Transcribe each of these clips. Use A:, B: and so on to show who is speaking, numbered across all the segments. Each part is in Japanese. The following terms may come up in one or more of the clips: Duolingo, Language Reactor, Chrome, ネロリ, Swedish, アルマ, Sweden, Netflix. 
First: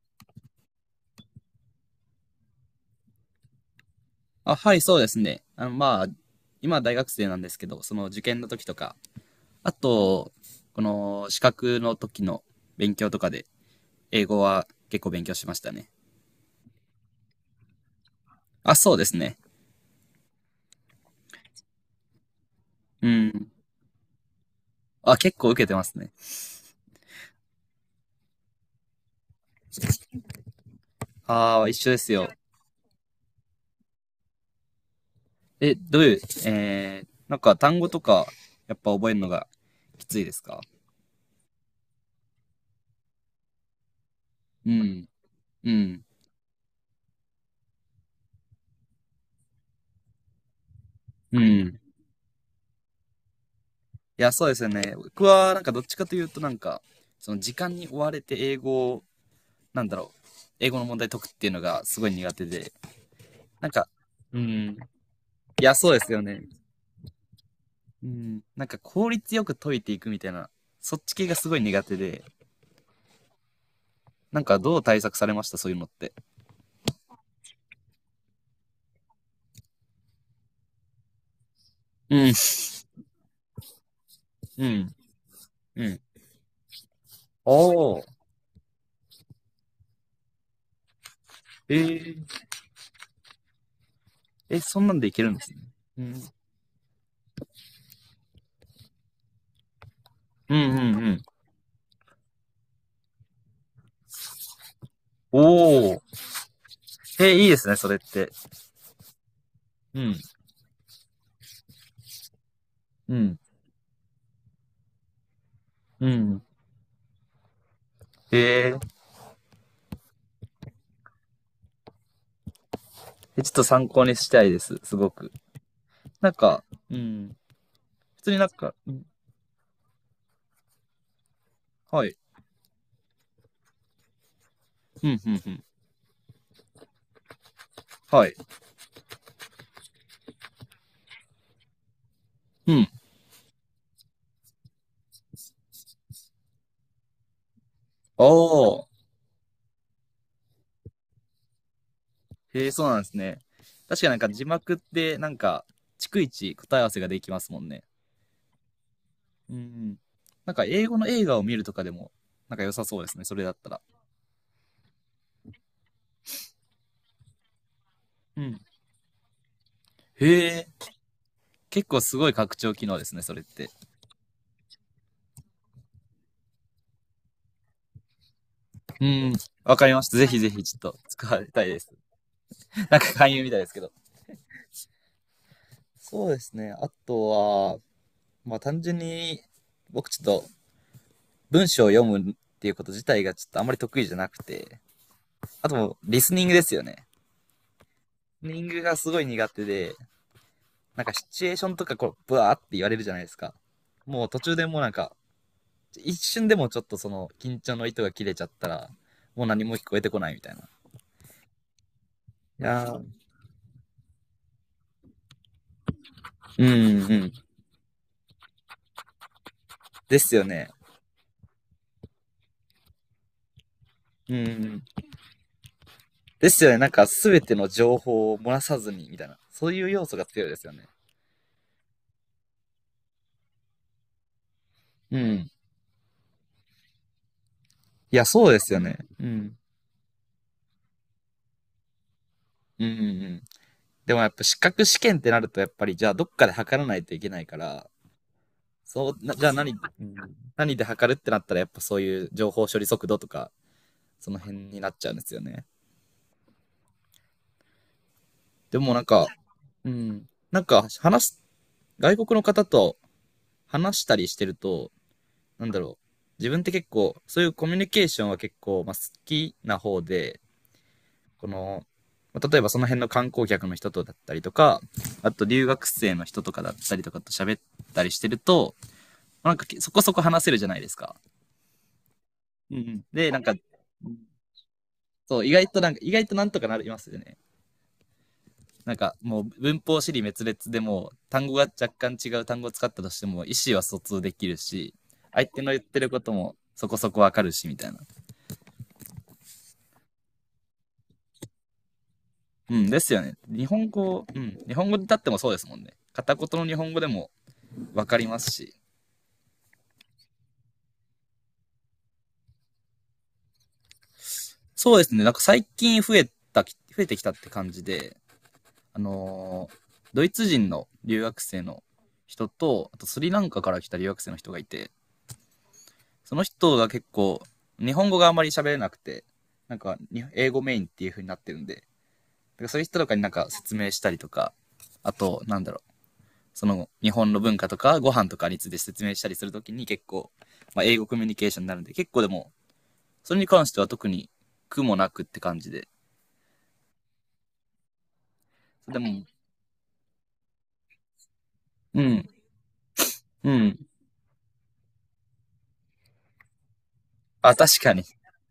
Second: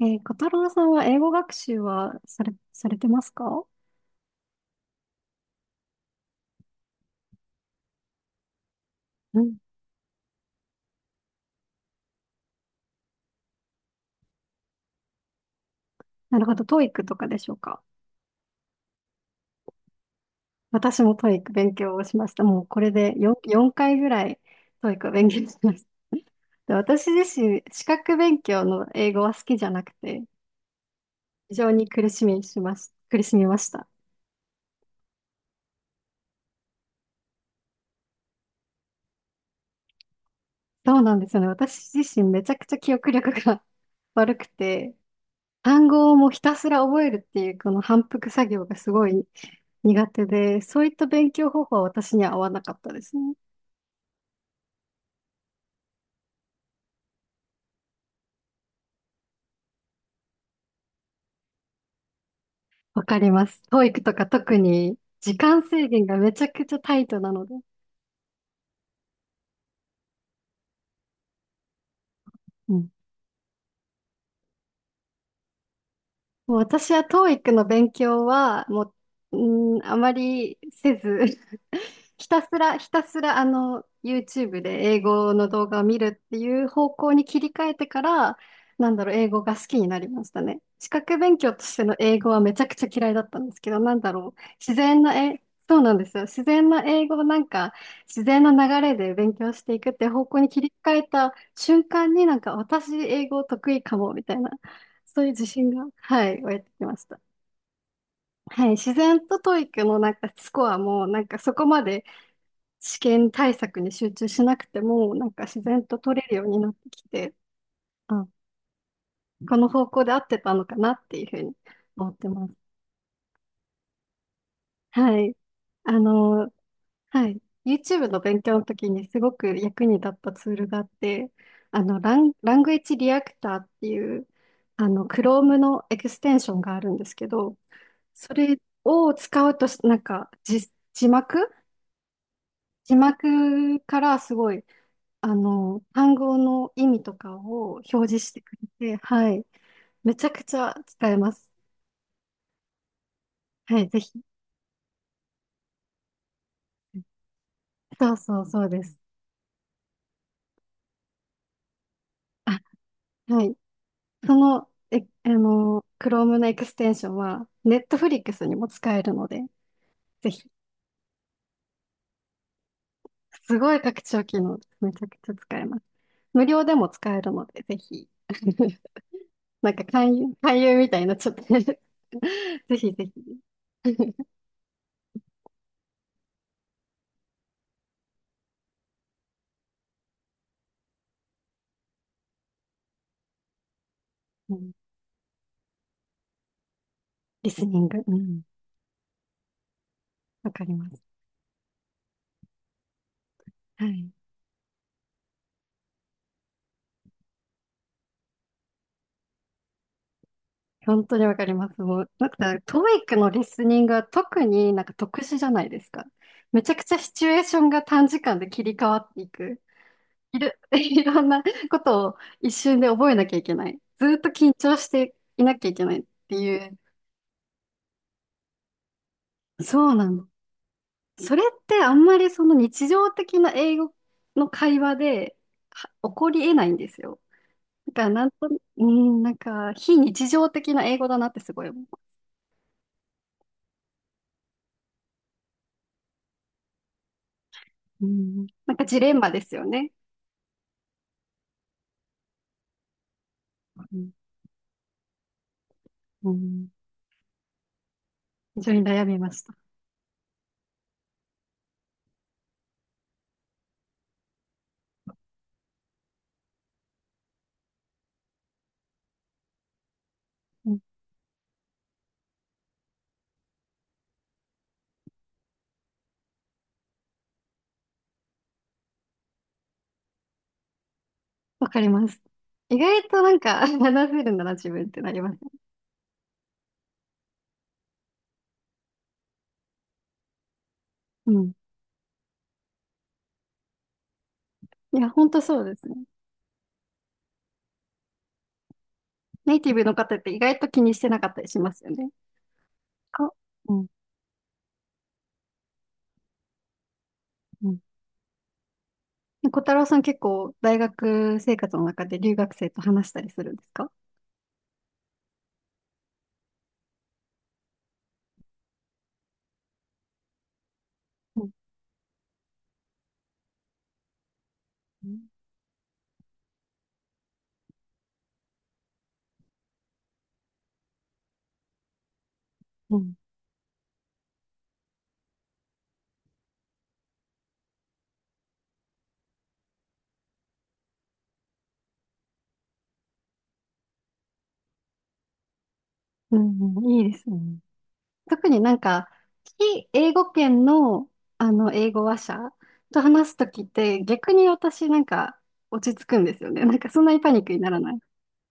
A: 小太郎さんは英語学習はされてますか？
B: あ、はい、そうですね。今は大学生なんですけど、その受験の時とか、
A: うん。
B: あと、この資格の時の勉強とかで、英語は結構勉強しましたね。
A: なるほど、トーイックとかでしょうか。
B: あ、そうですね。
A: 私もトーイック勉強をしました。もうこれ
B: う
A: で
B: ん。
A: 4回ぐらいトーイックを
B: あ、
A: 勉
B: 結
A: 強
B: 構
A: し
B: 受け
A: ま
B: て
A: し
B: ま
A: た。
B: すね。
A: で私自身、資格勉強の英語は好きじゃなくて、非
B: ああ、
A: 常
B: 一
A: に
B: 緒ですよ。
A: 苦しみました。
B: え、どういう、えー、なんか単語とか、やっぱ覚えるのがきついですか？
A: そうなんですよね。私自身めちゃくちゃ記憶力が 悪く
B: う
A: て、
B: ん、う
A: 単
B: ん、
A: 語をもうひたすら覚えるっていうこの反復作業がすごい苦手で、そういった勉
B: うん。
A: 強方
B: い
A: 法は私には合わなかったですね。
B: や、そうですよね。僕は、なんかどっちかというと、その時間に追われて英語をなんだろう、英語の問題解くっていうのがすごい苦手で、
A: わかります。
B: なん
A: 教
B: か、
A: 育とか
B: うん。
A: 特に時間
B: いや、
A: 制
B: そうで
A: 限
B: す
A: が
B: よ
A: めち
B: ね。
A: ゃくちゃタイトなので。
B: うん、なんか効率よく解いていくみたいな、そっち系がすごい苦手で、
A: うん。
B: なんかどう対策されましたそういうのって？
A: もう私は TOEIC の勉強は、もう、あまりせず
B: う
A: ひ
B: ん。
A: たすら、ひたすら、YouTube
B: う
A: で
B: ん。
A: 英語の動画を
B: う
A: 見
B: ん。
A: るっていう方向に切り替えて
B: お
A: か
B: ー。
A: ら、なんだろう、英語が好きになりましたね。資格勉強と
B: え
A: しての英
B: ー。
A: 語はめちゃくちゃ嫌いだったんですけど、なんだろう、
B: え、
A: 自
B: そんなん
A: 然
B: でい
A: な、
B: けるんですね。
A: そうなん
B: う
A: です
B: ん。
A: よ。自然な英語をなんか、自然な流れで勉強していくって方向に
B: うん
A: 切り
B: うん
A: 替え
B: うん。
A: た瞬間になんか、私英語得意かも、みたいな。そういう自信が、
B: おー。
A: はい、湧いてきました。
B: え、いいですね、それって。
A: はい、自然とトイ e の
B: う
A: なん
B: ん。
A: かスコアも、なんかそこまで試
B: う
A: 験
B: ん。
A: 対策に集中しなくても、なんか自然と
B: う
A: 取れる
B: ん。
A: ようになってきて、あ、
B: えー、
A: この方向で合ってたのかなっていうふうに思ってます。
B: え、ちょっと参考にしたいです、すご
A: は
B: く。
A: い。あ
B: なん
A: の、
B: か、う
A: は
B: ん。
A: い。YouTube の
B: 普通に
A: 勉
B: なん
A: 強の
B: か、
A: 時
B: うん。
A: にすごく役に立ったツールがあって、
B: はい。
A: ラングエッジリアクターっていう、
B: うんうんう
A: Chrome
B: ん。
A: のエクステンションがあるんですけど、
B: は
A: そ
B: い。
A: れを使うとなんか、字字幕
B: うん。
A: 字幕からすごい、単語の意味とかを表示
B: お
A: してくれて、
B: ー。
A: はい。めちゃくちゃ使えます。
B: へえ、そうなんですね。
A: はい、ぜ
B: 確かなん
A: ひ。
B: か字幕って、なんか、逐一答え合わせができますもんね。
A: そうそう、そうです。
B: うん。なんか英語の映画を見るとかでも、なん
A: あ、
B: か良さそうですね、そ
A: は
B: れだ
A: い。
B: ったら。
A: その、え、あの、Chrome のエクステンションは、
B: う
A: Netflix に
B: ん。
A: も使えるので、
B: へ
A: ぜひ。
B: え。結構すごい拡張機能ですね、それっ
A: す
B: て。
A: ごい拡張機能です。めちゃくちゃ使えます。無料でも使えるので、ぜひ。
B: うん。
A: なん
B: わ
A: か
B: かりました。
A: 勧
B: ぜ
A: 誘、
B: ひぜ
A: 勧
B: ひち
A: 誘み
B: ょっ
A: た
B: と
A: いになっちゃっ
B: 使
A: て
B: い たいです。
A: ぜ ひ
B: なん
A: ぜひ。
B: か勧誘みたいですけど。そうですね。あとは、単純に僕ちょっと文章を読むっていうこと自体がちょっとあんまり得意じゃなく
A: うん、
B: て、あともうリスニングですよね。
A: リスニング。うん。
B: ニングがすごい苦手で、
A: わかりま
B: なんか
A: す。
B: シチュエーションとかこう、ブワーって言われるじゃないですか。
A: はい。
B: もう途中でもうなんか、一瞬でもちょっとその緊張の糸が切れちゃったら、もう何も聞こえてこないみたいな。
A: 本当にわかります。もう、なんか、
B: い
A: トー
B: や
A: イ
B: ー、
A: ックのリスニングは特になんか特殊じゃないですか。め
B: うん
A: ち
B: う
A: ゃくちゃシチュ
B: ん。
A: エーションが短時間で切り替わっていく。
B: ですよね。
A: いろんなことを一瞬で覚えなきゃいけない。ずっと
B: うんう
A: 緊張
B: ん。
A: していなきゃいけないって
B: で
A: い
B: すよ
A: う。
B: ね。なんか全ての情報を漏らさずにみたいな。そうい
A: そ
B: う
A: う
B: 要
A: な
B: 素が
A: ん
B: 強いですよね。
A: それってあんまりその日常的な英語の会話
B: う
A: で
B: ん。
A: は起こり得ないんですよ。だから
B: いや、
A: なん
B: そ
A: と、
B: うですよ
A: う
B: ね。
A: ん、
B: う
A: なん
B: ん。
A: か非日常的な英語だなってすごい思う。
B: うんうんうん。でもやっぱ資格試験ってなるとやっぱりじゃあどっかで測らないといけないから、
A: うん、なんかジ
B: そ
A: レ
B: う、
A: ンマ
B: な
A: で
B: じゃあ
A: すよ
B: 何、うん、
A: ね。
B: 何で測るってなったらやっぱそういう情報処理速度とか、
A: うん
B: その辺になっちゃうんですよね。
A: うん。非常
B: で
A: に
B: もな
A: 悩
B: ん
A: み
B: か、
A: ました。
B: うん、なんか話す、外国の方と話したりしてると、なんだろう、自分って結構、そういうコミュニケーションは結構、まあ、好きな方で、
A: うん。
B: この、まあ例えばその辺の観光客の人とだったりとか、あと留学生の人とかだったりとかと喋ったりしてると、まあなんかそこそこ話せるじゃないですか。
A: わかります。
B: うん
A: 意
B: う
A: 外
B: ん。
A: と
B: で、
A: な
B: な
A: ん
B: んか、
A: か 話せるなら自分ってなります。
B: そう、意外となんか、意外となんとかなりますよね。なんか、もう文法り滅裂でも、
A: う
B: 単
A: ん。
B: 語が若干違う単語を使ったとしても、意思は疎通できるし、
A: いや、ほんと
B: 相
A: そ
B: 手
A: う
B: の
A: で
B: 言っ
A: すね。
B: てることもそこそこわかるし、みたいな。
A: ネイティブの方って意外と気にしてなかったりしますよね。
B: うん、ですよ
A: か、
B: ね。日
A: うん
B: 本語、うん、日本語で立ってもそうですもんね。片言の日本語でも
A: うん。
B: わかりますし。
A: ね、小太郎さん結構大学生活の中で留学生と話したりするんですか？
B: そうですね。なんか最近増えてきたって感じで、あのードイツ人の留学
A: うん
B: 生の人と、あとスリランカから来た留学生の人がいて、
A: うん
B: その人が結構、日本語があんまり喋れなくて、なんか、英語メインっていう風になってるんで、だからそういう人とかになんか説明したりとか、あと、その日本の文化とかご飯とかについて説明したりするときに結構、まあ、英語コミュニケーションになるんで、結構でも、それに関しては特に苦もなくって感じで。
A: うんうん。いいですね。特になん
B: で
A: か、
B: も、
A: 非英語圏の、英
B: う
A: 語話
B: ん、
A: 者と話すと
B: う
A: きっ
B: ん。
A: て、逆に私なんか落ち着くんですよね。なんかそんなにパニック
B: あ、
A: にな
B: 確
A: らな
B: か
A: い。
B: に。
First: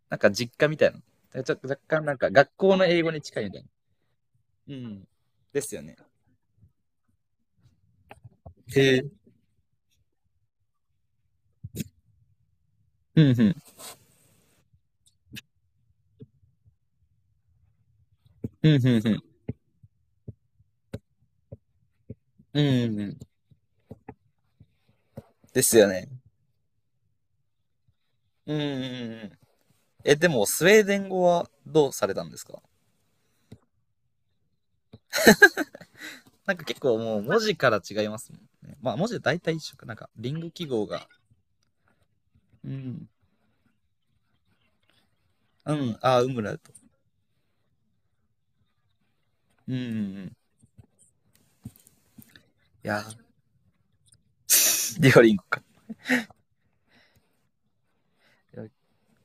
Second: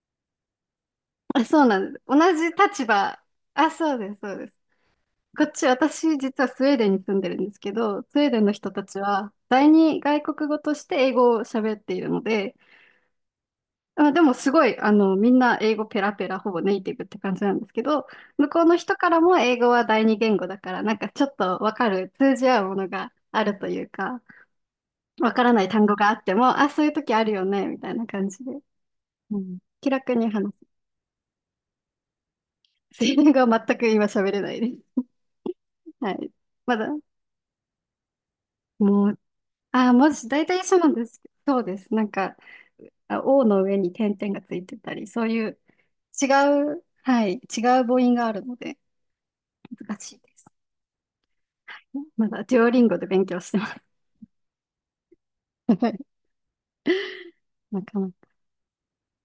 B: なんか実家みたいな。だから
A: あ、
B: ちょっ
A: そう
B: と
A: な
B: 若
A: んです。
B: 干な
A: 同
B: んか
A: じ
B: 学校
A: 立
B: の英語
A: 場。
B: に近いみたいな。
A: あ、そうです、そうです。
B: うん。
A: こっ
B: で
A: ち、
B: すよね。
A: 私実はスウェーデンに住んでるんですけど、スウェーデンの人た
B: へ
A: ち
B: え。
A: は、第二外国語として英語を喋っているので、
B: うんうん。
A: あ、でもすごい、みんな英語ペラペラ、ほぼネイティブって感じなんですけど、向こう
B: うん
A: の
B: うん
A: 人か
B: う
A: ら
B: ん。
A: も英語は第二言語だから、なんかちょっとわかる、通じ
B: う
A: 合うもの
B: んう
A: が
B: ん。
A: あるというか、わからな
B: で
A: い
B: す
A: 単
B: よ
A: 語があっ
B: ね。
A: ても、あ、そういう時あるよね、みたいな感じで。
B: うんうんうん。
A: うん。気楽
B: え、で
A: に
B: も、
A: 話
B: ス
A: す。
B: ウェーデン語はどうされたんですか？
A: スイン語は全く今喋れないです。はい。
B: なんか
A: ま
B: 結
A: だ、
B: 構もう文字から違いますもんね。まあ文
A: も
B: 字
A: う、
B: は大体一緒か。
A: あ、
B: なんか、
A: 文字、
B: リン
A: 大
B: グ
A: 体
B: 記
A: 一緒
B: 号
A: なんで
B: が。
A: すけど。そうです。なんか、
B: うん。
A: あ O の上に点々がついてたり、そういう
B: うん、ああ、
A: 違
B: ウムラウト。
A: う、はい、違う母音があるので、
B: うんうん
A: 難しい
B: う
A: で
B: ん。
A: す。まだ、デュオリン
B: い
A: ゴ
B: や
A: で
B: ー、
A: 勉強してます。
B: デュオリンゴか。
A: なかなか。
B: いや、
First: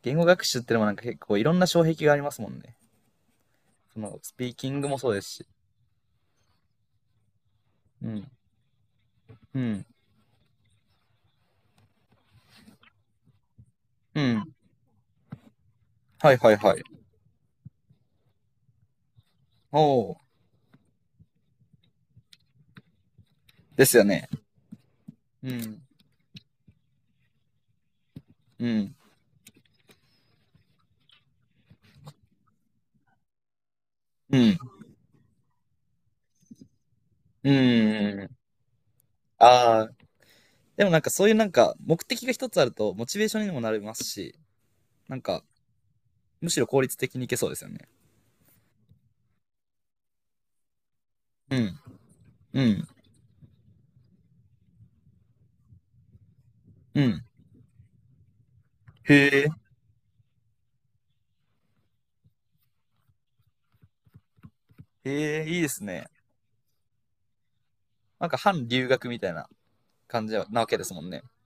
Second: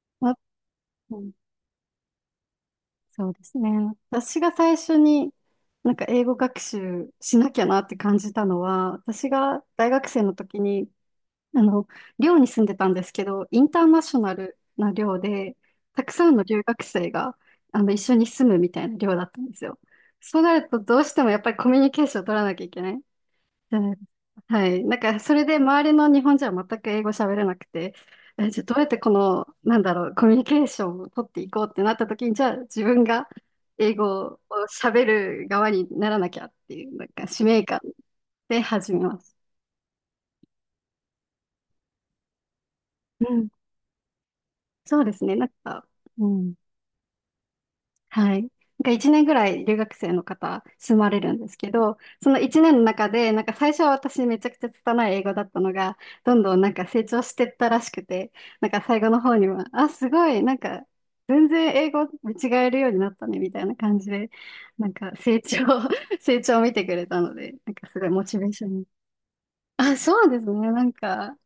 B: 言語
A: あ、
B: 学習ってのもなんか
A: う
B: 結
A: ん、
B: 構いろんな障壁がありますもんね。
A: そうですね。
B: その、ス
A: 私
B: ピ
A: が
B: ーキ
A: 最
B: ング
A: 初
B: もそうです
A: に、
B: し。
A: なんか英語学習しなきゃなって
B: う
A: 感
B: ん。
A: じたのは、私
B: う
A: が
B: ん。
A: 大学生の時に、あの、寮に住んでたんですけど、インターナショ
B: う
A: ナ
B: ん。
A: ルな寮で、たくさ
B: は
A: ん
B: い
A: の
B: はい
A: 留
B: は
A: 学
B: い。
A: 生が、一緒に住むみたいな寮だったんですよ。
B: おお。
A: そうなると、どうしてもやっぱりコミュニケーションを取らなきゃいけない。
B: ですよね。
A: はい。なんか、それ
B: う
A: で
B: ん。
A: 周りの日本人は全く英語喋れなくて、え、じゃあ
B: う
A: どうやっ
B: ん。
A: てこの、なんだろう、コミュニケーションを取っていこうってなった時に、じゃあ自分が英語
B: う
A: を
B: ん。
A: 喋る側にならなきゃっていう、なんか使
B: う
A: 命感
B: ん。うん。
A: で始めます。
B: ああ、でもなんかそういうなんか目的が一つあるとモチ
A: う
B: ベーション
A: ん。
B: にもなりますし、
A: そうで
B: なん
A: すね。
B: か
A: なんか、う
B: む
A: ん。
B: しろ効率的にいけそうですよね。
A: はい。なんか1年ぐらい留学生の方住まれるんです
B: う
A: け
B: ん、
A: ど、その1
B: う
A: 年の
B: ん、
A: 中で、なんか最初は私めちゃくちゃ拙い英語だったのが、どんどんなんか
B: う
A: 成長
B: ん。
A: してったらしくて、なんか最後
B: へ
A: の方
B: え、
A: には、あ、すごい、なんか全然英語見違えるようになったね、みたいな感じで、なんか成
B: へえ、
A: 長、
B: いいですね。
A: 成長を見てくれたので、なんかすごいモ
B: なんか
A: チベーシ
B: 反
A: ョンに。
B: 留学みたいな
A: あ、そ
B: 感
A: う
B: じ
A: で
B: な
A: す
B: わ
A: ね。
B: け
A: な
B: で
A: ん
B: すもんね。
A: か、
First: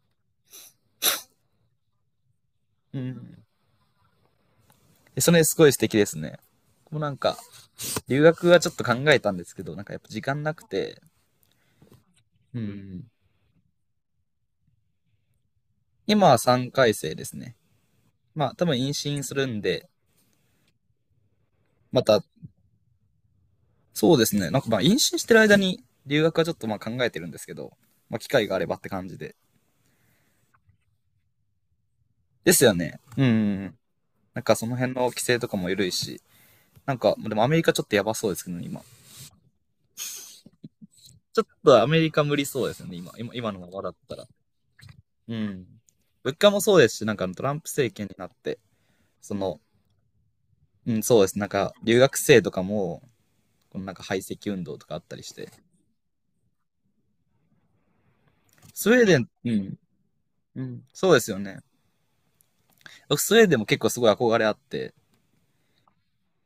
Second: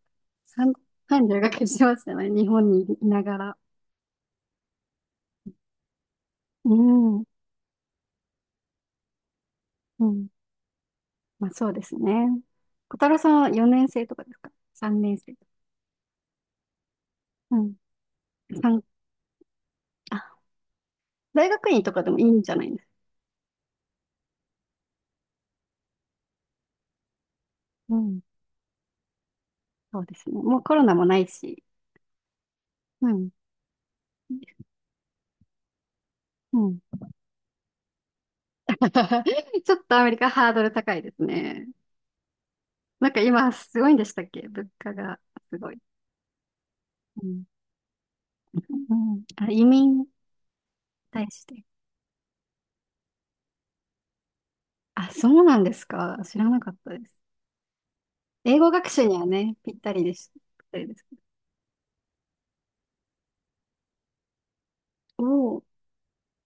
A: 半半留学してましたね。日本に
B: う
A: いなが
B: ん。
A: ら。
B: でそれすごい素敵ですね。
A: う
B: もうなん
A: ん。
B: か留学はちょっと考えたんですけど、なんかやっ
A: う
B: ぱ時
A: ん。
B: 間なくて、
A: まあそうですね。
B: う
A: 小太
B: ん。
A: 郎さんは4年生とかですか？ 3 年生とか。
B: 今は3回生です
A: う
B: ね。
A: ん。
B: まあ多分
A: 三
B: 妊娠するんで、
A: あ、大学院とか
B: ま
A: でもい
B: た、
A: いんじゃないですか。
B: そうですね。なんかまあ妊娠してる間に留学はちょっとまあ考えてるんですけど、
A: う
B: まあ
A: ん。
B: 機会があればって感じで。
A: そうですね。もうコロナもないし。
B: ですよね。
A: う
B: うんう
A: ん。
B: ん、なんかその辺の規制とかも緩いし、
A: うん。
B: なんか、でもアメリカちょっとやばそうですけどね、今。
A: ちょっとアメリカハードル高いです
B: ちょっ
A: ね。
B: とアメリカ無理そうですよね、
A: なん
B: 今。
A: か
B: 今
A: 今
B: 今のま
A: す
B: ま
A: ご
B: だ
A: い
B: っ
A: んでし
B: た
A: たっ
B: ら。
A: け物価が？
B: う
A: す
B: ん。
A: ごい。
B: 物価もそうですし、なん
A: う
B: か
A: ん。
B: トランプ政権になって、
A: うん。
B: そ
A: あ、
B: の、
A: 移民に
B: うん、そう
A: 対
B: です。
A: し
B: なん
A: て。
B: か、留学生とかも、このなんか排斥運動とかあっ
A: あ、
B: たりし
A: そう
B: て。
A: なんですか。知らなかったです。英語学
B: スウェー
A: 習に
B: デ
A: は
B: ン、う
A: ね、ぴっ
B: ん、
A: たりでした。ぴ
B: う
A: った
B: ん。
A: りです。
B: そうですよね。僕、スウェーデンも結構すごい憧れあって、
A: おお。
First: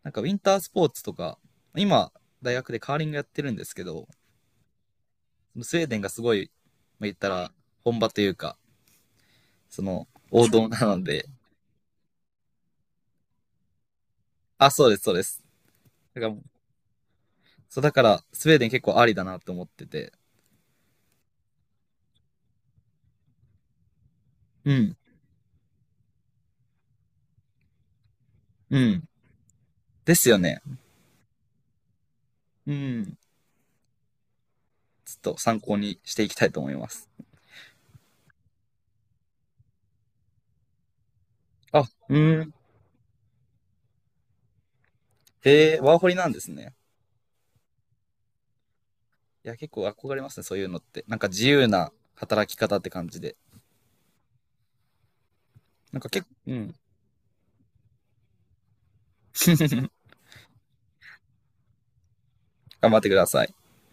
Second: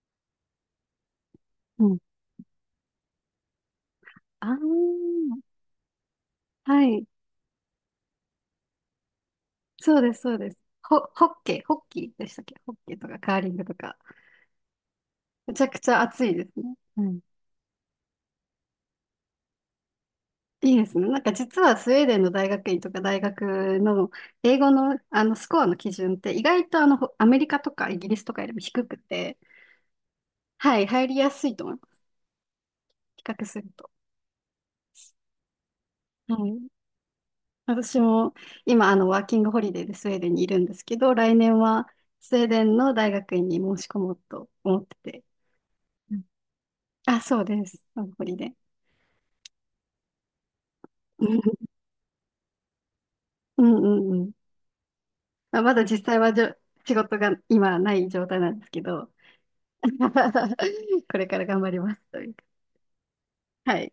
B: なんかウィンタースポーツとか、
A: うん。
B: 今、大学でカーリングやってるんですけど、
A: ああ。
B: スウェーデンがすごい、
A: は
B: ま
A: い。
B: あ、言ったら、本場というか、そ
A: そう
B: の、
A: です、そう
B: 王
A: です。
B: 道なの
A: ホ
B: で、
A: ッケー、ホッキーでしたっけ？ホッケーとかカーリングとか。
B: あ、そうです、そうです。
A: めちゃくちゃ
B: だ
A: 暑
B: か
A: い
B: ら、
A: ですね。うん。
B: そう、だから、スウェーデン結構ありだなと思ってて、
A: いいですね。なんか実はスウェーデンの大学院とか大学の英語
B: うん、
A: の、スコアの基準って意外とあのほアメリカとかイギリスとかよりも
B: う
A: 低く
B: ん。
A: て、
B: ですよね。
A: はい、入りやすいと思います。
B: うん。
A: 比較すると。
B: ちょっと参考にしてい
A: は
B: きたいと
A: い。
B: 思います。
A: 私も今ワーキングホリデーでスウェーデンにいるんですけど、来年
B: あ、
A: は
B: う
A: スウェー
B: ん。
A: デンの大学院に申し込もうと思ってて。
B: へえ、ワーホリ
A: うん。
B: なんですね。
A: あ、そうです。ワーキングホリデー。
B: いや、結構憧れますね、そういうのって。なんか
A: うん
B: 自由な働き方って感じで。
A: うんうん。まあ、まだ
B: なん
A: 実
B: か
A: 際
B: 結構、
A: はじょ、
B: うん。
A: 仕事が今ない状態なんですけど、これから頑張りますというか。
B: 頑張ってください。
A: はい。